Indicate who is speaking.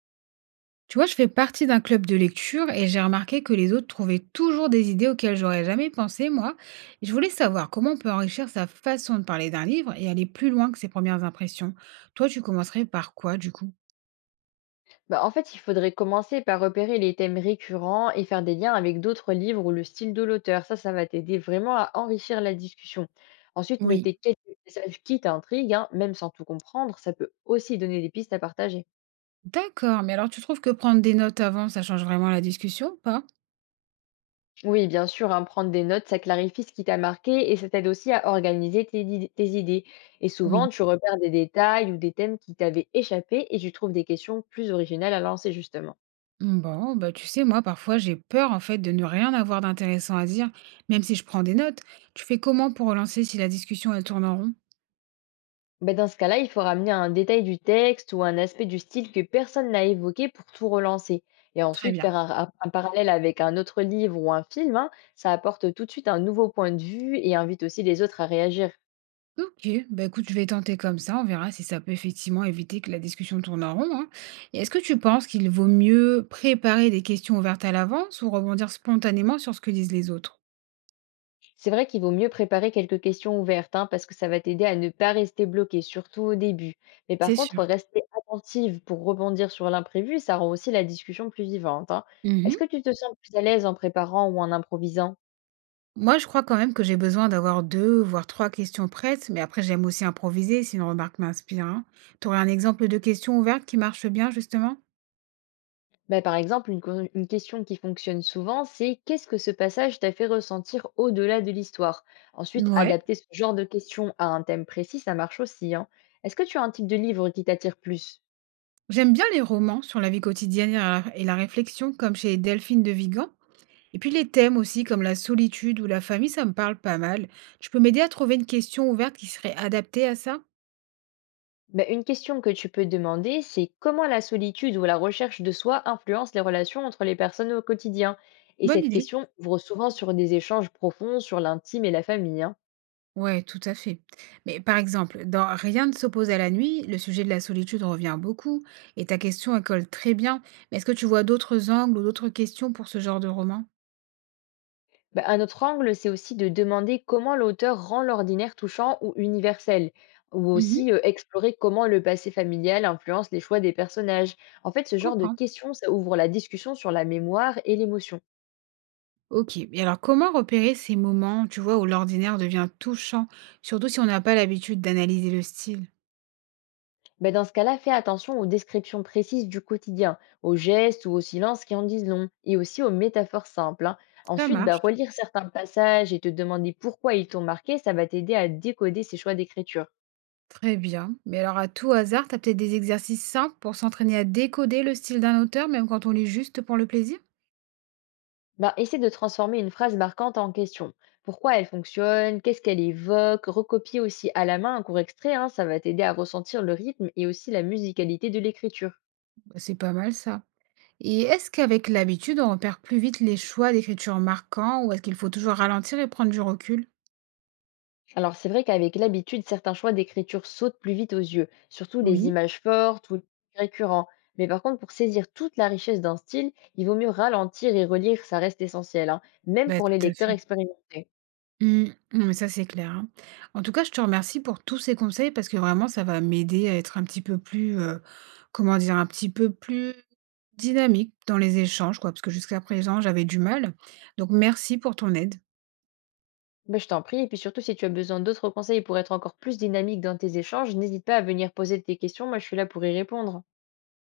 Speaker 1: Tu vois, je fais partie d'un club de lecture et j'ai remarqué que les autres trouvaient toujours des idées auxquelles j'aurais jamais pensé, moi. Je voulais savoir comment on peut enrichir sa façon de parler d'un livre et aller plus loin que ses premières impressions. Toi, tu commencerais par quoi, du coup?
Speaker 2: Bah, en fait, il faudrait commencer par repérer les thèmes récurrents et faire des liens avec d'autres livres ou le style de l'auteur. Ça va t'aider vraiment à enrichir la discussion. Ensuite,
Speaker 1: Oui.
Speaker 2: noter quelques messages qui t'intriguent, hein, même sans tout comprendre, ça peut aussi donner des pistes à partager.
Speaker 1: D'accord, mais alors tu trouves que prendre des notes avant, ça change vraiment la discussion ou pas?
Speaker 2: Oui, bien sûr, hein, prendre des notes, ça clarifie ce qui t'a marqué et ça t'aide aussi à organiser tes idées. Et souvent,
Speaker 1: Oui.
Speaker 2: tu repères des détails ou des thèmes qui t'avaient échappé et tu trouves des questions plus originales à lancer, justement.
Speaker 1: Bon, bah tu sais, moi, parfois, j'ai peur, en fait, de ne rien avoir d'intéressant à dire, même si je prends des notes. Tu fais comment pour relancer si la discussion, elle tourne en rond?
Speaker 2: Ben, dans ce cas-là, il faut ramener un détail du texte ou un aspect du style que personne n'a évoqué pour tout relancer. Et
Speaker 1: Très
Speaker 2: ensuite,
Speaker 1: bien.
Speaker 2: un parallèle avec un autre livre ou un film, hein, ça apporte tout de suite un nouveau point de vue et invite aussi les autres à réagir.
Speaker 1: Ok, bah écoute, je vais tenter comme ça, on verra si ça peut effectivement éviter que la discussion tourne en rond, hein. Et est-ce que tu penses qu'il vaut mieux préparer des questions ouvertes à l'avance ou rebondir spontanément sur ce que disent les autres?
Speaker 2: C'est vrai qu'il vaut mieux préparer quelques questions ouvertes hein, parce que ça va t'aider à ne pas rester bloqué, surtout au début. Mais par
Speaker 1: C'est
Speaker 2: contre,
Speaker 1: sûr.
Speaker 2: rester attentive pour rebondir sur l'imprévu, ça rend aussi la discussion plus vivante, hein. Est-ce
Speaker 1: Mhm.
Speaker 2: que tu te sens plus à l'aise en préparant ou en improvisant?
Speaker 1: Moi, je crois quand même que j'ai besoin d'avoir deux, voire trois questions prêtes, mais après, j'aime aussi improviser si une remarque m'inspire, hein. T'aurais un exemple de question ouverte qui marche bien, justement?
Speaker 2: Bah, par exemple, une question qui fonctionne souvent, c'est qu'est-ce que ce passage t'a fait ressentir au-delà de l'histoire? Ensuite,
Speaker 1: Ouais.
Speaker 2: adapter ce genre de question à un thème précis, ça marche aussi, hein. Est-ce que tu as un type de livre qui t'attire plus?
Speaker 1: J'aime bien les romans sur la vie quotidienne et la réflexion, comme chez Delphine de Vigan. Et puis les thèmes aussi, comme la solitude ou la famille, ça me parle pas mal. Tu peux m'aider à trouver une question ouverte qui serait adaptée à ça?
Speaker 2: Bah, une question que tu peux demander, c'est comment la solitude ou la recherche de soi influence les relations entre les personnes au quotidien? Et
Speaker 1: Bonne
Speaker 2: cette
Speaker 1: idée.
Speaker 2: question ouvre souvent sur des échanges profonds sur l'intime et la famille, hein.
Speaker 1: Ouais, tout à fait. Mais par exemple, dans Rien ne s'oppose à la nuit, le sujet de la solitude revient beaucoup et ta question, elle colle très bien. Mais est-ce que tu vois d'autres angles ou d'autres questions pour ce genre de roman?
Speaker 2: Bah, un autre angle, c'est aussi de demander comment l'auteur rend l'ordinaire touchant ou universel, ou
Speaker 1: Mhm,
Speaker 2: aussi explorer comment le passé familial influence les choix des personnages. En fait,
Speaker 1: je
Speaker 2: ce genre de
Speaker 1: comprends.
Speaker 2: questions, ça ouvre la discussion sur la mémoire et l'émotion.
Speaker 1: Ok. Et alors, comment repérer ces moments, tu vois, où l'ordinaire devient touchant, surtout si on n'a pas l'habitude d'analyser le style?
Speaker 2: Bah, dans ce cas-là, fais attention aux descriptions précises du quotidien, aux gestes ou aux silences qui en disent long, et aussi aux métaphores simples, hein.
Speaker 1: Ça
Speaker 2: Ensuite, bah,
Speaker 1: marche.
Speaker 2: relire certains passages et te demander pourquoi ils t'ont marqué, ça va t'aider à décoder ces choix d'écriture.
Speaker 1: Très bien. Mais alors, à tout hasard, tu as peut-être des exercices simples pour s'entraîner à décoder le style d'un auteur, même quand on lit juste pour le plaisir?
Speaker 2: Ben, essaie de transformer une phrase marquante en question. Pourquoi elle fonctionne? Qu'est-ce qu'elle évoque? Recopier aussi à la main un court extrait, hein, ça va t'aider à ressentir le rythme et aussi la musicalité de l'écriture.
Speaker 1: Bah, c'est pas mal ça. Et est-ce qu'avec l'habitude, on repère plus vite les choix d'écriture marquants ou est-ce qu'il faut toujours ralentir et prendre du recul?
Speaker 2: Alors c'est vrai qu'avec l'habitude, certains choix d'écriture sautent plus vite aux yeux, surtout les
Speaker 1: Oui.
Speaker 2: images fortes ou les récurrents. Mais par contre, pour saisir toute la richesse d'un style, il vaut mieux ralentir et relire, ça reste essentiel, hein, même
Speaker 1: Bah,
Speaker 2: pour les
Speaker 1: tout à
Speaker 2: lecteurs
Speaker 1: fait.
Speaker 2: expérimentés.
Speaker 1: Hmm. Non, mais ça, c'est clair, hein. En tout cas, je te remercie pour tous ces conseils parce que vraiment, ça va m'aider à être un petit peu plus, comment dire, un petit peu plus dynamique dans les échanges, quoi, parce que jusqu'à présent, j'avais du mal. Donc, merci pour ton aide.
Speaker 2: Bah, je t'en prie. Et puis surtout, si tu as besoin d'autres conseils pour être encore plus dynamique dans tes échanges, n'hésite pas à venir poser tes questions. Moi, je suis là pour y répondre.